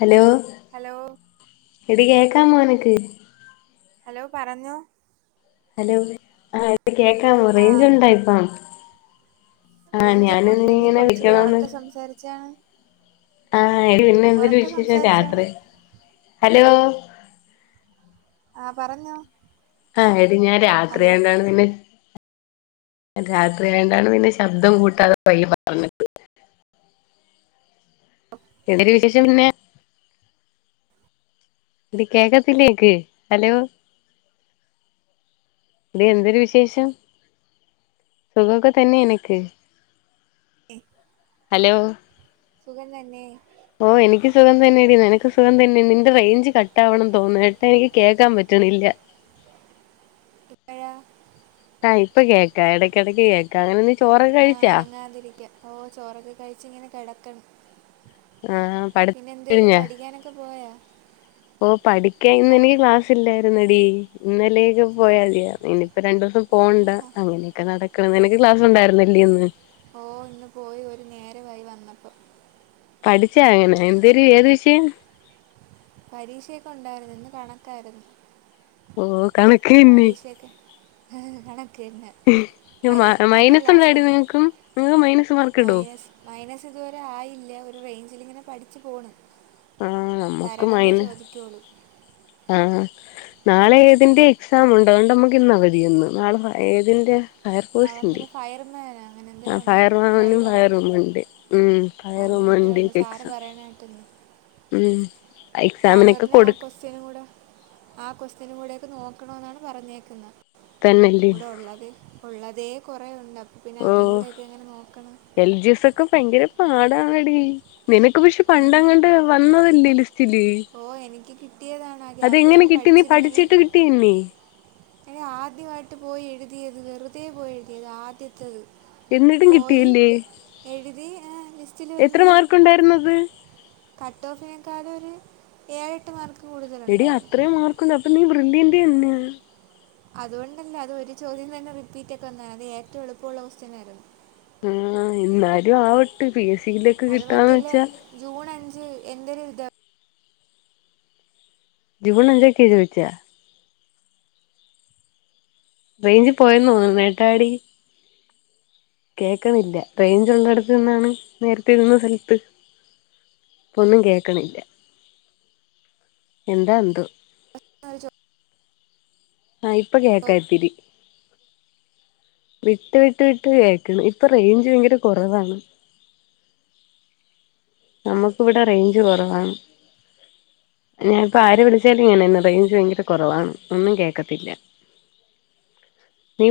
Hello hello എടി കേക്കാമോനിനക്ക്? Hello പറഞ്ഞോ ഹലോ ആഹ് ഇത് കേക്കാവോ ആഹ് റേയ്ഞ്ചൊണ്ടോ ഇപ്പൊ? ആഹ് ഞാനിന്ന് ഇങ്ങനെ വിളിക്കണോന്ന് സംസാരിച്ചാ ആഹ് എടി പിന്നെ എന്തെര് വിശേഷം സംസാരിച്ചാണ് രാത്രി ഹലോ? ആഹ് പറഞ്ഞോ ആഹ് എടി ഞാൻ ഹലോ രാത്രിയായോണ്ടാണ് പിന്നെ രാത്രി ആയോണ്ടാണ് പിന്നെ ശബ്ദം കൂട്ടാതെ പയ്യെ പറഞ്ഞത് ആ എന്തെര് വിശേഷം പിന്നെ? എടി കേക്കത്തില്ലേ നിനക്ക് ഹലോ? എടി എന്തെര് വിശേഷം? സുഖൊക്കെ തന്നേ നിനക്ക്? ഏഹ് ഹലോ സുഖം തന്നെ ഓഹ് എനിക്ക് സുഖം തന്നെയെടി നിനക്ക് സുഖം തന്നെയാ നിന്റെ റേഞ്ച് കട്ടാവ്ണ്ന്ന് തോനുന്നു കേട്ടാ എനിക്ക് കേക്കാൻ പറ്റണില്ലാ. [unintelligible] ആഹ് ഇപ്പ കേക്കാം എടക്കെടക്ക് കേ ക്കാം അങ്ങനെ നീ ചോറൊക്കെ ആഹ് കഴിച്ചാ അനങ്ങാതിരിക്കാ ഓഹ് ചോറൊക്കെ കഴിച്ച്ങ്ങനെ കെടക്കണ് ആഹ് പഠി പിന്നെന്തെര് പഠിക്കാനൊക്കെ പോയാ? ഓഹ് പഠിക്കാൻ ക്ലാ ഇന്നെനിക്ക് ക്ലാസ്സിലായിരുന്നെടീ ഇന്നലേക്ക് പോയാ മതിയാ ഇനി പ്പൊ രണ്ടൂസം പോണ്ടാ ആഹാ അങ്ങനെയൊക്കെ നടക്ക്ണ് നിനക്ക് ക്ലാസ്സൊണ്ടായിരുന്നില്ലേ ഇന്ന് ഓഹ് ഇന്ന് പോയി ഒരു നേരവായി വന്നപ്പം പഠിച്ചാ അങ്ങനാ എന്തെരു ഏത് [unintelligible] പരീക്ഷയൊക്കെ ഒണ്ടായിരുന്ന് ഇന്ന് കണക്കായിരുന്നു. ഓഹ് കണക്ക് തന്നെ പരീക്ഷയെക്കെ കണക്കെന്നെ മ മൈനസ് ഇണ്ടോടി നിങ്ങക്കും നിങ്ങക്ക് മൈനസ് മാർക്ക് ഇടോ? മൈനസിതുവരെ ആയില്ലാ ഒരു റേഞ്ചിലിങ്ങനെ പഠിച്ചു പോണ്. ആഹ് നമ്മുക്ക് തരണതേ മൈന ചോദിക്കോള്ളൂ ആഹ് ആഹ് നാളെ ഏതിന്റെ എക്സാമുണ്ടോ അതോണ്ട് നമ്മക്ക് ഇന്ന് അവധിയിന്ന് നാളെ പ ഏതിൻ്റെയാ? നാളെന്തെരാ ഫയർമാനാ? ആ അങ്ങനന്തെരോ ഒണ്ട് ഫയർമാനും ഡ്രൈവറാ ഫയർവുമൻണ്ട് ഉം ആഹ് അങ്ങനെന്തെരോ ഫയർവുമൻണ്ട് ഒണ്ട് സാറ് എക്സാം പറയണ കേട്ട്ന്ന് ഉം സാറ് എക്സാമിനൊക്കെ പറഞ്ഞ് ആഹ് കൊടുക്ക ക്വസ്റ്റ്യനും കൂടെ ആ ക്വസ്റ്റ്യനും കൂടേയെക്കെ നോക്കണോന്നാണ് പറഞ്ഞേക്ക്ന്നെ. തന്നെല്ലേ ഇവടെ ഒള്ളത് ഒള്ളതേ കൊറെയൊണ്ട് അപ്പ പിന്നെ ഓ അതും കൂടെയൊക്കെ എങ്ങനെ നോക്ക്ണ് എൽ ജി എസൊക്കെ ഭയങ്കര പാടാണെടീ നിനക്ക് പക്ഷെ പണ്ടെങ്ങാണ്ട് വന്നതല്ലേ ലിസ്റ്റില് ഓഹ് എനിക്ക് കിട്ടിയതാണ് ആ ഗ്യാപ്പിലങ്ങ് പഠിച്ചിരുന്നെങ്കി പിന്നെ ഏഹ് ആദ്യവായിട്ട് പോയി എഴുതിയത് വെറുതെ പോയി എഴുതിയത് ആദ്യത്തേത് എന്നിട്ടും പോയി കിട്ടിയില്ലേ എഴുതി ഏഹ് ലിസ്റ്റില് എത്ര വന്ന് മാർക്ക് ഉണ്ടായിരുന്നത് കട്ടോഫിനേക്കാൾ ഒര് ഏഴെട്ട് മാർക്ക് കൂടുതൽ എടി അത്രയും മാർക്കുണ്ട് അപ്പൊ നീ വൃന്ദീന്റെറ തന്നെയാ അതുകൊണ്ടല്ല അത് ഒരു ചോദ്യം തന്നെ റിപ്പീറ്റ് ഒക്കെ വന്ന അത് ഏറ്റ എളപ്പമുള്ള കൊസ്റ്റ്യനായിരുന്നു ആഹ് എന്നാലും ആവട്ട് പി എസ് സി ല് അത് മറ്റേല്ല ജൂൺ അഞ്ച് എന്റെ ഒരു ജൂൺ അഞ്ചക്ക എഴുതിവെച്ച റൈഞ്ച് പോയന്നോന്നുന്നു ഏട്ടാടി കേക്ക്‌ണില്ല റേഞ്ച് ഉള്ളടുത്ത് നിന്നാണ് നേരത്തെ നിന്ന സ്ഥലത്ത് ഇപ്പൊന്നും കേക്ക്ണില്ല എന്താ എന്തു [unintelligible] ആഹ് ഇപ്പ കേക്കാ ഇത്തിരി വിട്ട് വിട്ട് വിട്ട് കേക്ക്ണ് ഇപ്പൊ റെയിഞ്ച് ഭയങ്കര കുറവാണ് നമുക്ക് ഇവിടെ റേയിഞ്ച് കുറവാണ് ഞാൻ ഇപ്പെ ആര് വിളിച്ചാലും ഇങ്ങനെന്നെ റേഞ്ച് ഭയങ്കര കുറവാണ് ഒന്നും കേക്കത്തില്ല നീ